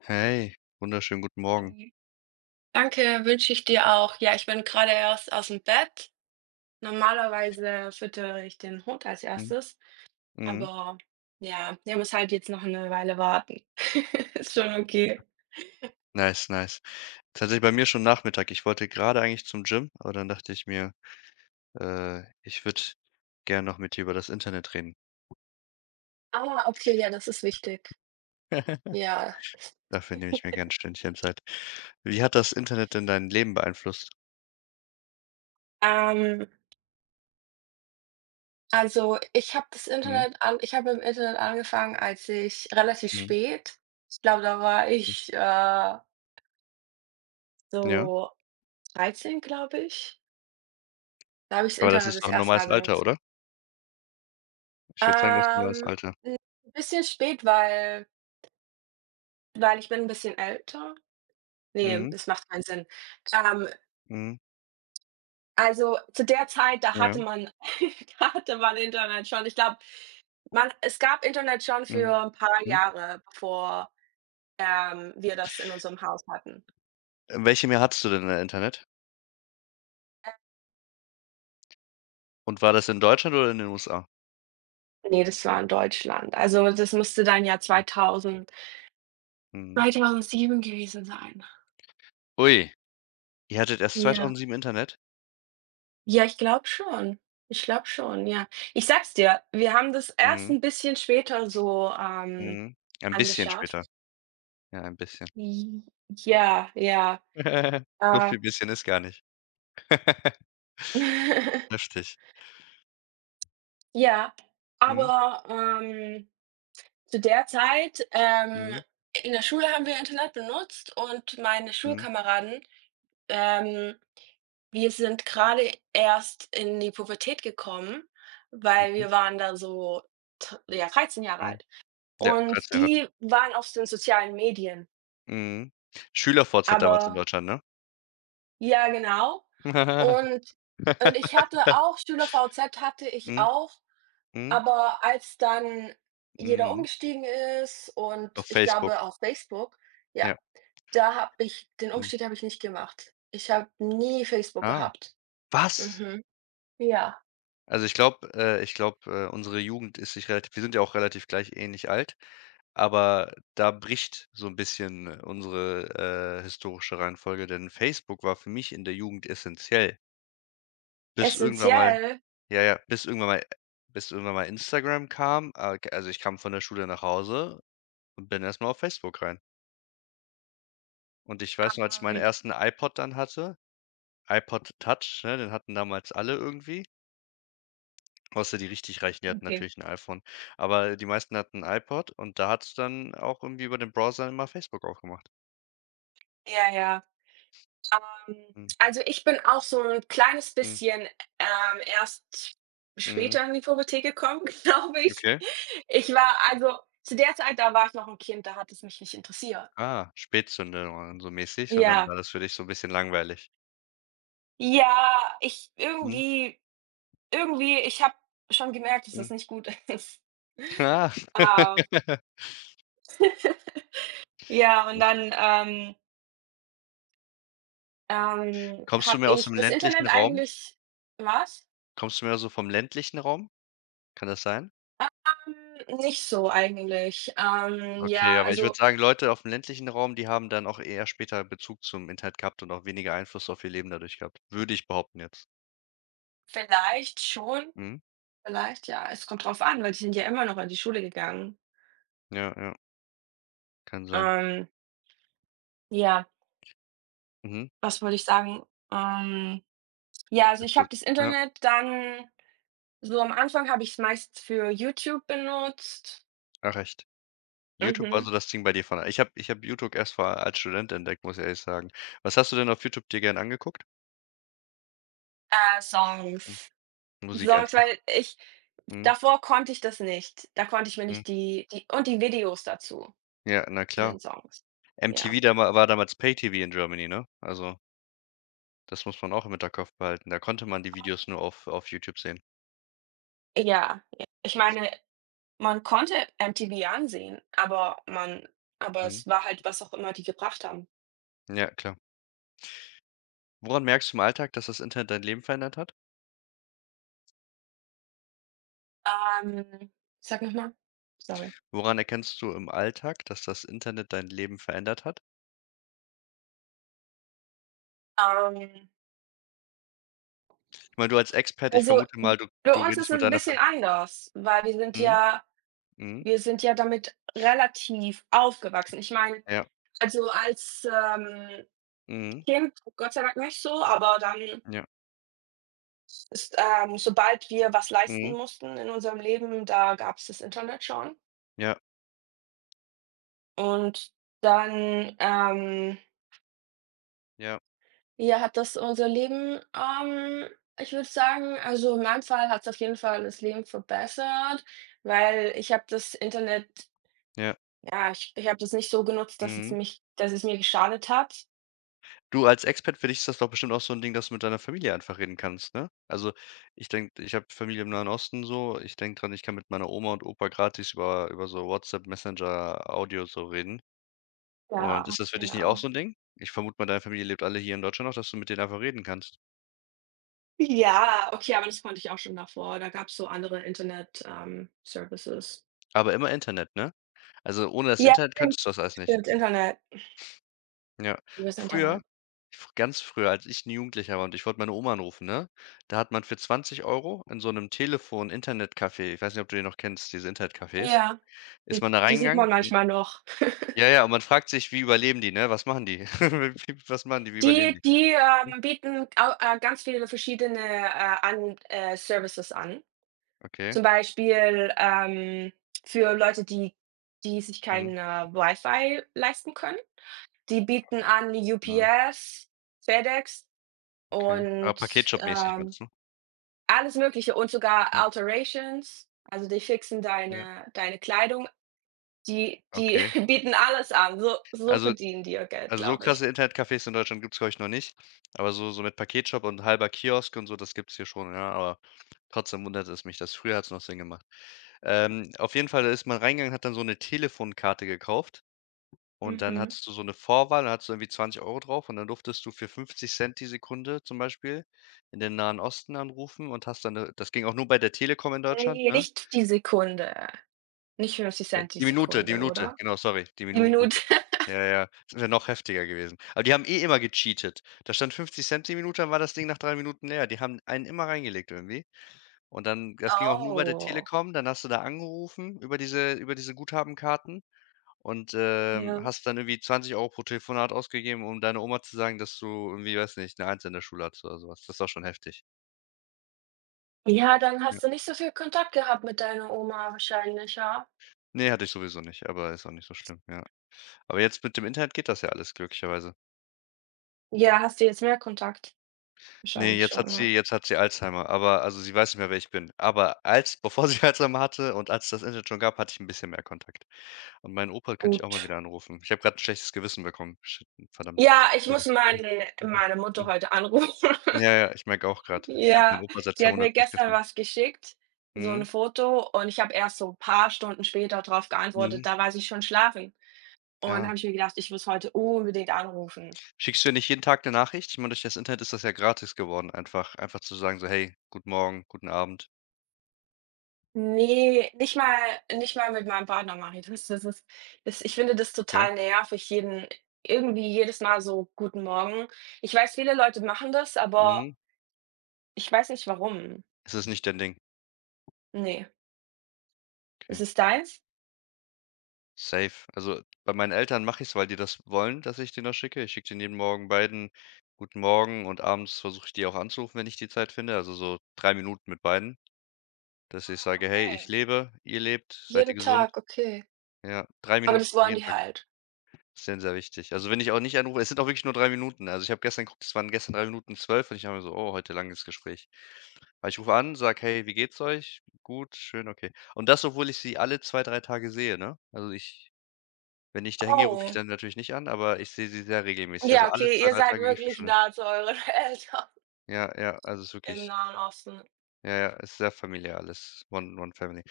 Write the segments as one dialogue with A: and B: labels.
A: Hey, wunderschönen guten Morgen.
B: Mhm. Danke, wünsche ich dir auch. Ja, ich bin gerade erst aus dem Bett. Normalerweise füttere ich den Hund als
A: Mhm,
B: Erstes,
A: mhm.
B: aber ja, der muss halt jetzt noch eine Weile warten. Ist schon okay.
A: Nice, nice. Tatsächlich bei mir schon Nachmittag. Ich wollte gerade eigentlich zum Gym, aber dann dachte ich mir, ich würde gern noch mit dir über das Internet reden.
B: Ah, okay, ja, das ist wichtig. Ja.
A: Dafür nehme ich mir gern 'n Stündchen Zeit. Wie hat das Internet denn dein Leben beeinflusst?
B: Ähm, also,
A: Mhm,
B: Ich habe im Internet angefangen, als ich relativ
A: mhm,
B: spät. Ich glaube, da war ich
A: ja.
B: so 13, glaube ich. Da habe ich das
A: Aber das
B: Internet
A: ist
B: das
A: doch 'n
B: erste
A: normales
B: Mal
A: Alter,
B: benutzt.
A: oder? Ich würde sagen, das ist 'n normales
B: Ähm,
A: Alter.
B: 'N bisschen spät, weil ich bin 'n bisschen älter. Ne,
A: Mhm,
B: das macht keinen Sinn. Ähm,
A: mhm,
B: also, zu der Zeit, da
A: ja,
B: hatte man da hatte man Internet schon. Ich glaube, man es gab Internet schon für
A: mhm.
B: 'n paar
A: Mhm.
B: Jahre, bevor wir das in unserem Haus hatten.
A: Welche mehr hattest du denn, Internet? Und war das in Deutschland oder in den USA?
B: Ne, das war in Deutschland. Also, das müsste dann ja
A: Mhm, mhm.
B: 2007 gewesen sein.
A: Ui. Ihr hattet erst
B: Ja.
A: 2007 Internet?
B: Ja, ich glaube schon. Ich glaube schon, ja. Ich sag's dir, wir haben das erst
A: Mhm,
B: ein bisschen später so,
A: mhm. Ein bisschen später.
B: angeschafft.
A: Ja, ein bisschen.
B: J ja,
A: So
B: äh,
A: viel bisschen ist gar nicht. Heftig.
B: ja,
A: Mhm,
B: aber, zu der Zeit,
A: mhm,
B: in der Schule haben wir Internet benutzt und meine
A: mhm,
B: Schulkameraden, ähm wir sind gerade erst in die Pubertät gekommen, weil
A: okay,
B: wir waren da so t ja, dreizehn Jahre
A: mhm.
B: alt.
A: Ja,
B: Und
A: 13 Jahre alt.
B: die waren auf den sozialen Medien,
A: Mhm. SchülerVZ damals in
B: aber
A: Deutschland, ne?
B: ja, genau. Und und ich hatte auch SchülerVZ hatte ich
A: Mhm,
B: auch,
A: mhm,
B: aber als dann jeder
A: mhm.
B: umgestiegen ist und
A: Auf
B: ich
A: Facebook,
B: glaube auf Facebook, ja,
A: ja,
B: da habe ich den
A: mhm.
B: Umstieg habe ich nicht gemacht. Ich habe nie Facebook
A: Ah,
B: gehabt.
A: was?
B: Mhm. Ja,
A: Also, ich glaube, unsere Jugend ist sich relativ wir sind ja auch relativ gleich ähnlich alt. Aber da bricht so ein bisschen unsere, historische Reihenfolge, denn Facebook war für mich in der Jugend essentiell. Bis irgendwann mal
B: essenziell.
A: Ja, ja, bis irgendwann mal Instagram kam. Ah, also, ich kam von der Schule nach Hause und bin erst mal auf Facebook rein. Und ich weiß noch, als ich meinen
B: Ähm,
A: ersten iPod dann hatte, iPod Touch, ne, den hatten damals alle irgendwie, außer die richtig Reichen, die hatten
B: okay.
A: natürlich ein iPhone. Aber die meisten hatten 'n iPod und da hattest du dann auch irgendwie über den Browser immer Facebook aufgemacht.
B: Ja, ja. Hm,
A: Mhm,
B: also, ich bin auch so ein kleines
A: mhm,
B: bisschen, erst
A: mhm.
B: später in die Pubertät gekommen, glaube ich.
A: Okay.
B: Ich war also, zu der Zeit, da war ich noch ein Kind, da hat es mich nicht interessiert.
A: Ah, Spätzünder so mäßig und dann
B: Ja.
A: war das für dich so 'n bisschen langweilig.
B: Ja, ich
A: Mhm,
B: irgendwie ich habe schon gemerkt, dass
A: mhm.
B: das nicht gut ist.
A: Ah.
B: Ah. Ja, und dann,
A: Kommst du
B: habe
A: mehr aus
B: ich
A: dem
B: das
A: ländlichen
B: Internet
A: Raum?
B: eigentlich. Was?
A: Kommst du mehr so vom ländlichen Raum? Kann das sein?
B: Hm, nicht so eigentlich.
A: Okay,
B: Ja,
A: aber ich würde
B: also
A: sagen, Leute auf'm ländlichen Raum, die haben dann auch eher später Bezug zum Internet gehabt und auch weniger Einfluss auf ihr Leben dadurch gehabt. Würde ich behaupten jetzt.
B: vielleicht schon,
A: Mhm.
B: vielleicht ja. Es kommt drauf an, weil die sind ja immer noch in die Schule gegangen.
A: Ja, ja, kann sein.
B: Ähm, ja,
A: Mhm.
B: was würde ich sagen? Ähm, ja, also
A: Dass
B: ich
A: du
B: habe das
A: Ja,
B: Internet dann so am Anfang habe ich es meist für YouTube benutzt.
A: ja, recht. YouTube war
B: Mhm.
A: so das Ding bei dir, von ich habe YouTube erst vor als Student entdeckt, muss ich ehrlich sagen. Was hast du denn auf YouTube dir gern angeguckt?
B: Ja, Songs.
A: Musik
B: Songs,
A: einfach.
B: weil ich
A: Mhm,
B: davor konnte ich das nicht. Da konnte ich mir
A: mhm.
B: nicht die und die Videos dazu,
A: Ja, na
B: zu
A: klar.
B: den Songs.
A: MTV
B: Ja.
A: dama war damals Pay-TV in Germany, ne? Also, das muss man auch im Hinterkopf behalten. Da konnte man die Videos nur auf YouTube sehen.
B: Ja, ja. Ich meine, man konnte MTV ansehen, aber man aber
A: Mhm.
B: es war halt, was auch immer die gebracht haben.
A: Ja, klar. Woran merkst du im Alltag, dass das Internet dein Leben verändert hat?
B: Ähm, sag noch mal? Sorry.
A: Woran erkennst du im Alltag, dass das Internet dein Leben verändert hat?
B: Ähm,
A: Ich meine, du als Expat, ich
B: also,
A: vermute mal, du
B: bei
A: du
B: uns ist es
A: redest mit
B: 'n
A: deiner Fa.
B: bisschen anders, weil wir sind
A: Mhm,
B: ja
A: mhm,
B: damit relativ aufgewachsen. Ich meine,
A: ja,
B: also, als,
A: mhm,
B: Kind Gott sei Dank nicht so, aber dann
A: ja,
B: ist sobald wir was leisten
A: mhm,
B: mussten in unserem Leben, da gab's das Internet schon.
A: ja,
B: Und dann,
A: ja,
B: ja, hat das unser Leben, ich würde sagen, also in meinem Fall hat es auf jeden Fall das Leben verbessert, weil ich habe das Internet
A: ja,
B: ja, ich habe das nicht so genutzt,
A: mhm.
B: dass es mir geschadet hat.
A: Du, als Expat, für dich ist das doch bestimmt auch so 'n Ding, dass du mit deiner Familie einfach reden kannst, ne? Also, ich denke, ich habe Familie im Nahen Osten so. Ich denke dran, ich kann mit meiner Oma und Opa gratis über so WhatsApp Messenger Audio so reden. Und
B: Ja,
A: ist das für dich nicht auch
B: genau.
A: so 'n Ding? Ich vermute mal, deine Familie lebt alle hier in Deutschland noch, dass du mit denen einfach reden kannst.
B: Ja, okay, aber das konnte ich auch schon davor. Da gab's so andere Internet, Services.
A: Aber immer Internet, ne? Also, ohne das
B: Ja,
A: Internet
B: stimmt.
A: könntest du das alles nicht.
B: Stimmt, Internet.
A: Ja.
B: Übers
A: Früher,
B: Internet.
A: fr ganz früher, als ich 'n Jugendlicher war und ich wollte meine Oma anrufen, ne? Da hat man für 20 Euro in so 'nem Telefon-Internetcafé, ich weiß nicht, ob du die noch kennst, diese Internetcafés,
B: Ja,
A: ist
B: die
A: man da
B: die sieht
A: reingegangen.
B: man
A: Dann
B: manchmal noch.
A: ja, ja, und man fragt sich, wie überleben die, ne? Was machen die? Wie, was machen die? Wie überleben
B: Die
A: die?
B: die,
A: Hm,
B: ähm, bieten au ganz viele verschiedene, an Services an.
A: okay.
B: Zum Beispiel, für Leute, die sich
A: Mhm.
B: kein, Wi-Fi leisten können. Die bieten an
A: Ja,
B: UPS, FedEx
A: okay. Aber
B: und,
A: Paketshop-mäßig meinst du?
B: alles Mögliche und sogar
A: Ja,
B: Alterations. Also, die fixen
A: ja,
B: deine Kleidung. Die die
A: okay.
B: bieten alles an. So
A: Also
B: verdienen die ihr Geld,
A: also so
B: glaube ich.
A: krasse Internetcafés in Deutschland gibt es, glaube ich, noch nicht, aber so mit Paketshop und halber Kiosk und so, das gibt es hier schon, ja, aber trotzdem wundert es mich, dass früher hat es noch Sinn gemacht. Auf jeden Fall, da ist man reingegangen, hat dann so eine Telefonkarte gekauft. Und dann
B: Mhm.
A: hattest du so eine Vorwahl, da hattest du irgendwie 20 Euro drauf und dann durftest du für 50 Cent die Sekunde zum Beispiel in den Nahen Osten anrufen und hast dann das ging auch nur bei der Telekom in Deutschland,
B: Ne,
A: ne?
B: nicht die Sekunde. Nicht 50
A: Äh,
B: Cent die
A: die Minute die
B: Sekunde,
A: Minute,
B: oder?
A: genau, sorry, die
B: Die Minute.
A: Minute. Ja, ja, das wäre noch heftiger gewesen. Aber die haben eh immer gecheatet. Da stand 50 Cent die Minute, dann war das Ding nach 3 Minuten leer. Die haben einen immer reingelegt irgendwie. Und dann das ging auch nur bei der
B: Oh.
A: Telekom, dann hast du da angerufen über diese Guthabenkarten. Und,
B: Ja.
A: hast dann irgendwie 20 Euro pro Telefonat ausgegeben, um deiner Oma zu sagen, dass du, irgendwie, weiß nicht, eine Eins in der Schule hattest oder sowas. Das ist doch schon heftig.
B: Ja, dann
A: Ja.
B: hast du nicht so viel Kontakt gehabt mit deiner Oma wahrscheinlich, ja?
A: Ne, hatte ich sowieso nicht, aber ist auch nicht so schlimm, ja. Aber jetzt mit dem Internet geht das ja alles glücklicherweise.
B: Ja, hast du jetzt mehr Kontakt?
A: Ne,
B: Wahrscheinlich
A: jetzt hat
B: schon, ja.
A: sie jetzt hat sie Alzheimer, aber also, sie weiß nicht mehr, wer ich bin. Aber als bevor sie Alzheimer hatte und als es das Internet schon gab, hatte ich ein bisschen mehr Kontakt. Und meinen Opa könnte ich auch mal
B: Gut.
A: wieder anrufen. Ich habe gerade ein schlechtes Gewissen bekommen. Shit, verdammt.
B: Ja, ich muss
A: Egal. Ja.
B: meine
A: Mhm.
B: meine Mutter
A: Hm.
B: heute anrufen.
A: Ja, ja, ich merke auch gerade, ich habe meinen
B: Ja,
A: Opa seit
B: sie
A: 2
B: hat mir
A: Monaten nicht
B: gestern
A: gefunden.
B: was geschickt, so 'n
A: Mhm.
B: Foto und ich habe erst so paar Stunden später drauf
A: Mhm,
B: geantwortet, da war sie schon schlafen. Und dann
A: ja.
B: habe ich mir gedacht, ich muss heute unbedingt anrufen.
A: Schickst du ihr nicht jeden Tag 'ne Nachricht? Ich meine, durch das Internet ist das ja gratis geworden, einfach zu sagen so: „Hey, guten Morgen, guten Abend."
B: Nee, nicht mal mit meinem Partner mache ich das. Das ist das ich finde das
A: Okay.
B: total nervig, jeden irgendwie jedes Mal so: „Guten Morgen." Ich weiß, viele Leute machen das, aber
A: Mhm.
B: ich weiß nicht warum.
A: Es ist nicht dein Ding.
B: Ne.
A: Okay,
B: Ist es deins?
A: safe. Also, bei meinen Eltern mache ich's, weil die das wollen, dass ich denen das schicke. Ich schicke denen jeden Morgen beiden guten Morgen, und abends versuche ich die auch anzurufen, wenn ich die Zeit finde, also so 3 Minuten mit beiden, dass ich sage: „Hey, ich
B: Okay.
A: lebe, ihr lebt, seid ihr
B: Jeden
A: gesund?"
B: Tag, okay.
A: Ja, 3
B: Aber
A: Minuten
B: das wollen
A: jeden
B: die
A: Tag.
B: halt.
A: Ist denen sehr wichtig. Also, wenn ich auch nicht anrufe, es sind auch wirklich nur 3 Minuten. Also, ich habe gestern geguckt, es waren gestern 3:12 und ich habe mir so: „Oh, heute langes Gespräch." Aber ich rufe an, sage: „Hey, wie geht's euch? Gut, schön, okay." Und das, obwohl ich sie alle 2 3 Tage sehe, ne? Also, ich wenn ich da hingehe, rufe ich
B: Oh.
A: dann natürlich nicht an, aber ich sehe sie sehr regelmäßig. Also,
B: Ja,
A: alle
B: okay,
A: 2
B: ihr
A: 3
B: seid
A: Tage gehe ich
B: wirklich
A: schon hin.
B: nah zu euren Eltern
A: Ja, ja, also, es ist
B: im
A: wirklich,
B: Nahen Osten.
A: ja, ja, es ist sehr familiär alles. One one family.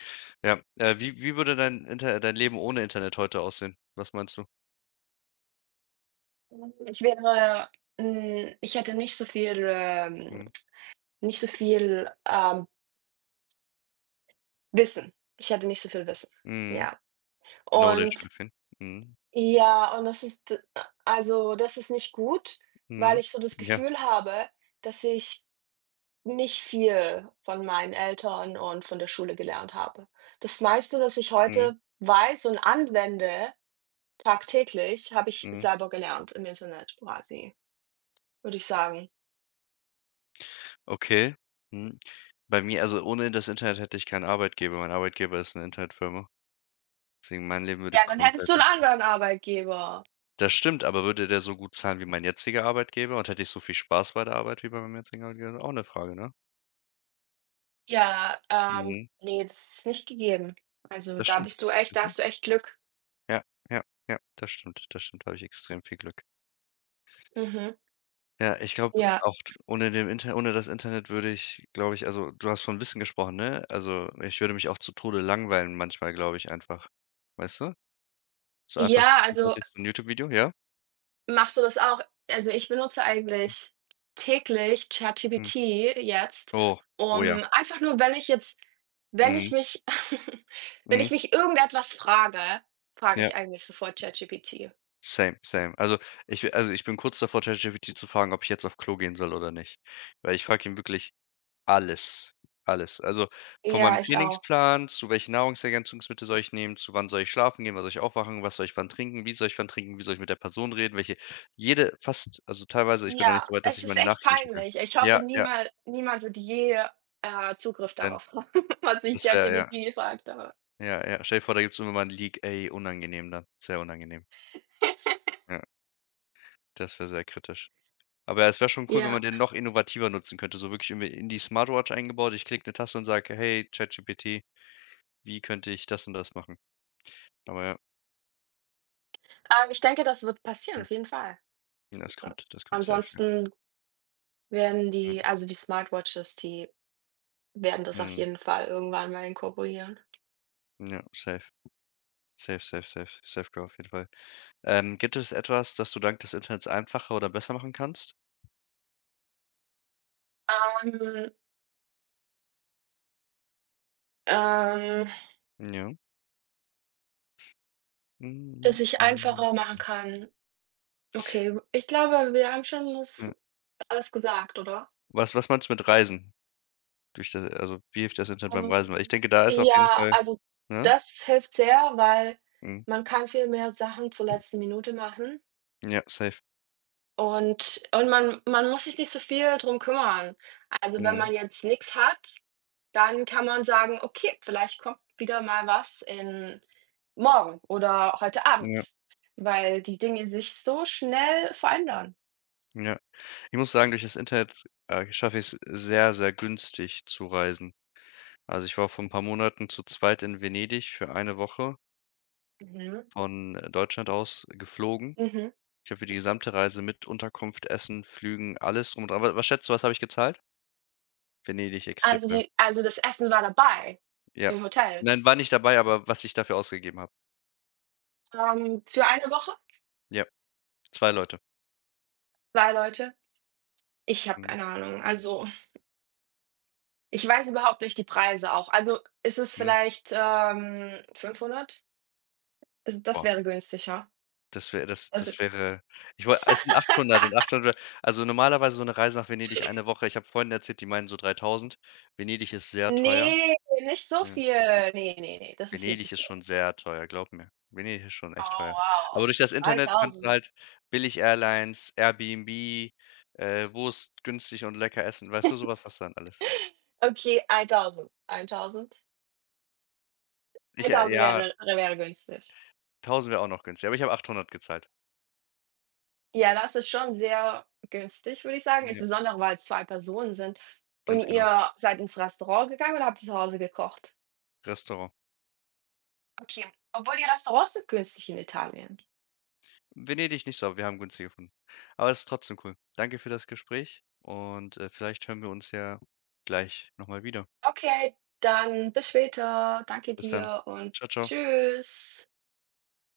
A: Ja, wie würde dein Leben ohne Internet heute aussehen? Was meinst du?
B: Hm, ich wäre ich hätte nicht so viel, ähm
A: Mhm.
B: nicht so viel, ähm, Wissen. Ich hatte nicht so viel Wissen,
A: Mhm.
B: ja.
A: No.
B: Und
A: Mhm. Mhm.
B: ja, und das ist d also, das ist nicht gut, weil
A: Mhm.
B: ich so das
A: Ja.
B: Gefühl habe, dass ich nicht viel von meinen Eltern und von der Schule gelernt habe. Das meiste, das ich
A: Mhm.
B: heute weiß und anwende tagtäglich, habe ich
A: Mhm.
B: selber gelernt im Internet quasi, würde ich sagen.
A: Okay. Mhm. Bei mir, also, ohne das Internet hätte ich keinen Arbeitgeber. Mein Arbeitgeber ist eine Internetfirma. Deswegen, mein Leben würde
B: Ja, dann hättest du
A: komplett
B: einen
A: anders sein.
B: anderen Arbeitgeber.
A: Das stimmt, aber würde der so gut zahlen wie mein jetziger Arbeitgeber und hätte ich so viel Spaß bei der Arbeit wie bei meinem jetzigen Arbeitgeber? Ist auch eine Frage, ne?
B: Ja,
A: Mhm.
B: ne, das ist nicht gegeben. Also,
A: Das stimmt. Siehst
B: da
A: du?
B: hast du echt Glück.
A: Ja, ja, ja, das stimmt. Das stimmt. Da habe ich extrem viel Glück.
B: Mhm.
A: Ja, ich glaube
B: Ja.
A: auch, d ohne das Internet würde ich, glaube ich, also, du hast von Wissen gesprochen, ne? Also, ich würde mich auch zu Tode langweilen manchmal, glaube ich einfach. Weißt du? So einfach
B: Ja, also
A: zwischenzeitlich so ein YouTube-Video, ja?
B: machst du das auch? Also, ich benutze
A: Mhm,
B: eigentlich täglich
A: mhm.
B: ChatGPT jetzt,
A: Oh, oh ja.
B: um einfach nur, wenn
A: Mhm,
B: ich mich wenn
A: mhm.
B: ich mich irgendetwas frage, frage
A: Ja,
B: ich eigentlich sofort ChatGPT.
A: same, same. Also, ich wi also, ich bin kurz davor, ChatGPT zu fragen, ob ich jetzt auf Klo gehen soll oder nicht. Weil ich frage ihn wirklich alles, alles. Also, von meinem
B: Ja, ich auch.
A: Trainingsplan zu welchen Nahrungsergänzungsmittel soll ich nehmen, zu wann soll ich schlafen gehen, wann soll ich aufwachen, was soll ich wann trinken, wie soll ich wann trinken, wie soll ich mit der Person reden, welche, jede, fast also, teilweise, ich bin noch nicht
B: Ja,
A: so weit, dass
B: es
A: ich
B: ist
A: meine
B: echt
A: Nachrichten checke.
B: peinlich. Ich hoffe,
A: Ja, ja,
B: niemand, niemand wird je, Zugriff
A: denn
B: darauf haben, was ich
A: das wäre,
B: ChatGPT
A: ja,
B: gefragt habe.
A: ja, ja. Stell dir vor, da gibt's immer mal ein Leak, ey, unangenehm dann, sehr unangenehm. Ja, das wäre sehr kritisch. Aber ja, es wäre schon cool, wenn man
B: Ja,
A: den noch innovativer nutzen könnte, so wirklich irgendwie in die Smartwatch eingebaut. Ich klicke eine Taste und sage: „Hey, ChatGPT, wie könnte ich das und das machen?" Aber ja.
B: ich denke, das wird passieren, auf jeden Fall.
A: Ja, Das
B: Ja.
A: kommt das kommt safe, ja.
B: Ansonsten Werden
A: Ja,
B: die also die Smartwatches, die werden das auf
A: mhm.
B: jeden Fall irgendwann mal inkorporieren?
A: Ja, safe. Safe, safe, safe. Safe Girl auf jeden Fall. Gibt es etwas, das du dank des Internets einfacher oder besser machen kannst?
B: Ähm, ähm,
A: Ja. Mhm,
B: dass ich
A: mhm,
B: einfacher machen kann. Okay, ich glaube, wir haben schon das
A: ja.
B: alles gesagt, oder?
A: Was meinst du mit Reisen? Durch das Also, wie hilft das Internet beim Reisen? Weil ich
B: Ähm,
A: denke, da ist auf jeden
B: ja,
A: Fall,
B: also
A: ne?
B: das hilft sehr, weil
A: Mhm.
B: man kann viel mehr Sachen zur letzten Minute machen
A: Ja, safe.
B: und man muss sich nicht so viel drum kümmern. Also, wenn
A: Mhm.
B: man jetzt nichts hat. Dann kann man sagen: „Okay, vielleicht kommt wieder mal was in morgen oder heute
A: Ja,
B: Abend", weil die Dinge sich so schnell verändern.
A: ja. Ich muss sagen, durch das Internet, schaffe ich es sehr, sehr günstig zu reisen. Also, ich war vor ein paar Monaten zu zweit in Venedig für eine Woche
B: Mhm.
A: von Deutschland aus geflogen.
B: Mhm.
A: Ich habe für die gesamte Reise mit Unterkunft, Essen, Flügen, alles drum und dran. Wa Was schätzt du, was habe ich gezahlt? Venedig extrem
B: Also,
A: teuer.
B: das Essen war dabei
A: Ja.
B: im Hotel,
A: Nein, war nicht dabei, aber was ich dafür ausgegeben habe.
B: für eine Woche,
A: Ja, 2 Leute.
B: 2 Leute. Ich habe
A: Mhm,
B: keine Ahnung. Also, ich weiß überhaupt nicht die Preise auch. Also, ist es
A: mhm.
B: vielleicht, 500? Also, das
A: Boah,
B: wäre günstiger.
A: das
B: Also
A: das wäre, ich woll es sind 800 und 800. Also, normalerweise so 'ne Reise nach Venedig, eine Woche, ich habe Freunden erzählt, die meinen so 3.000. Venedig ist sehr teuer.
B: nee, nicht so
A: Ja.
B: viel. Ne, ne, ne, das ist jetzt.
A: Venedig ist schon sehr teuer, glaub mir. Venedig ist schon echt
B: Oh,
A: teuer. Aber
B: wow.
A: durch das Internet kannst du
B: 3.000.
A: halt Billig-Airlines, Airbnb, wo ist günstig und lecker essen, weißt du, so was hast du dann alles.
B: Okay, 1.000, 1.000.
A: Ich
B: 1.000
A: Ja,
B: wäre günstig.
A: 1.000 wäre auch noch günstig, aber ich habe 800 gezahlt.
B: Ja, das ist schon sehr günstig, würde ich sagen,
A: Ja,
B: insbesondere weil es 2 Personen sind. Und
A: ganz genau,
B: ihr seid ins Restaurant gegangen oder habt ihr zu Hause gekocht?
A: Restaurant.
B: Okay, obwohl die Restaurants sind günstig in Italien.
A: Venedig nicht so, aber wir haben günstig gefunden. Aber es ist trotzdem cool. Danke für das Gespräch und, vielleicht hören wir uns ja gleich noch mal wieder.
B: Okay, dann bis später. Danke
A: Bis dann.
B: dir und
A: Ciao ciao.
B: tschüss.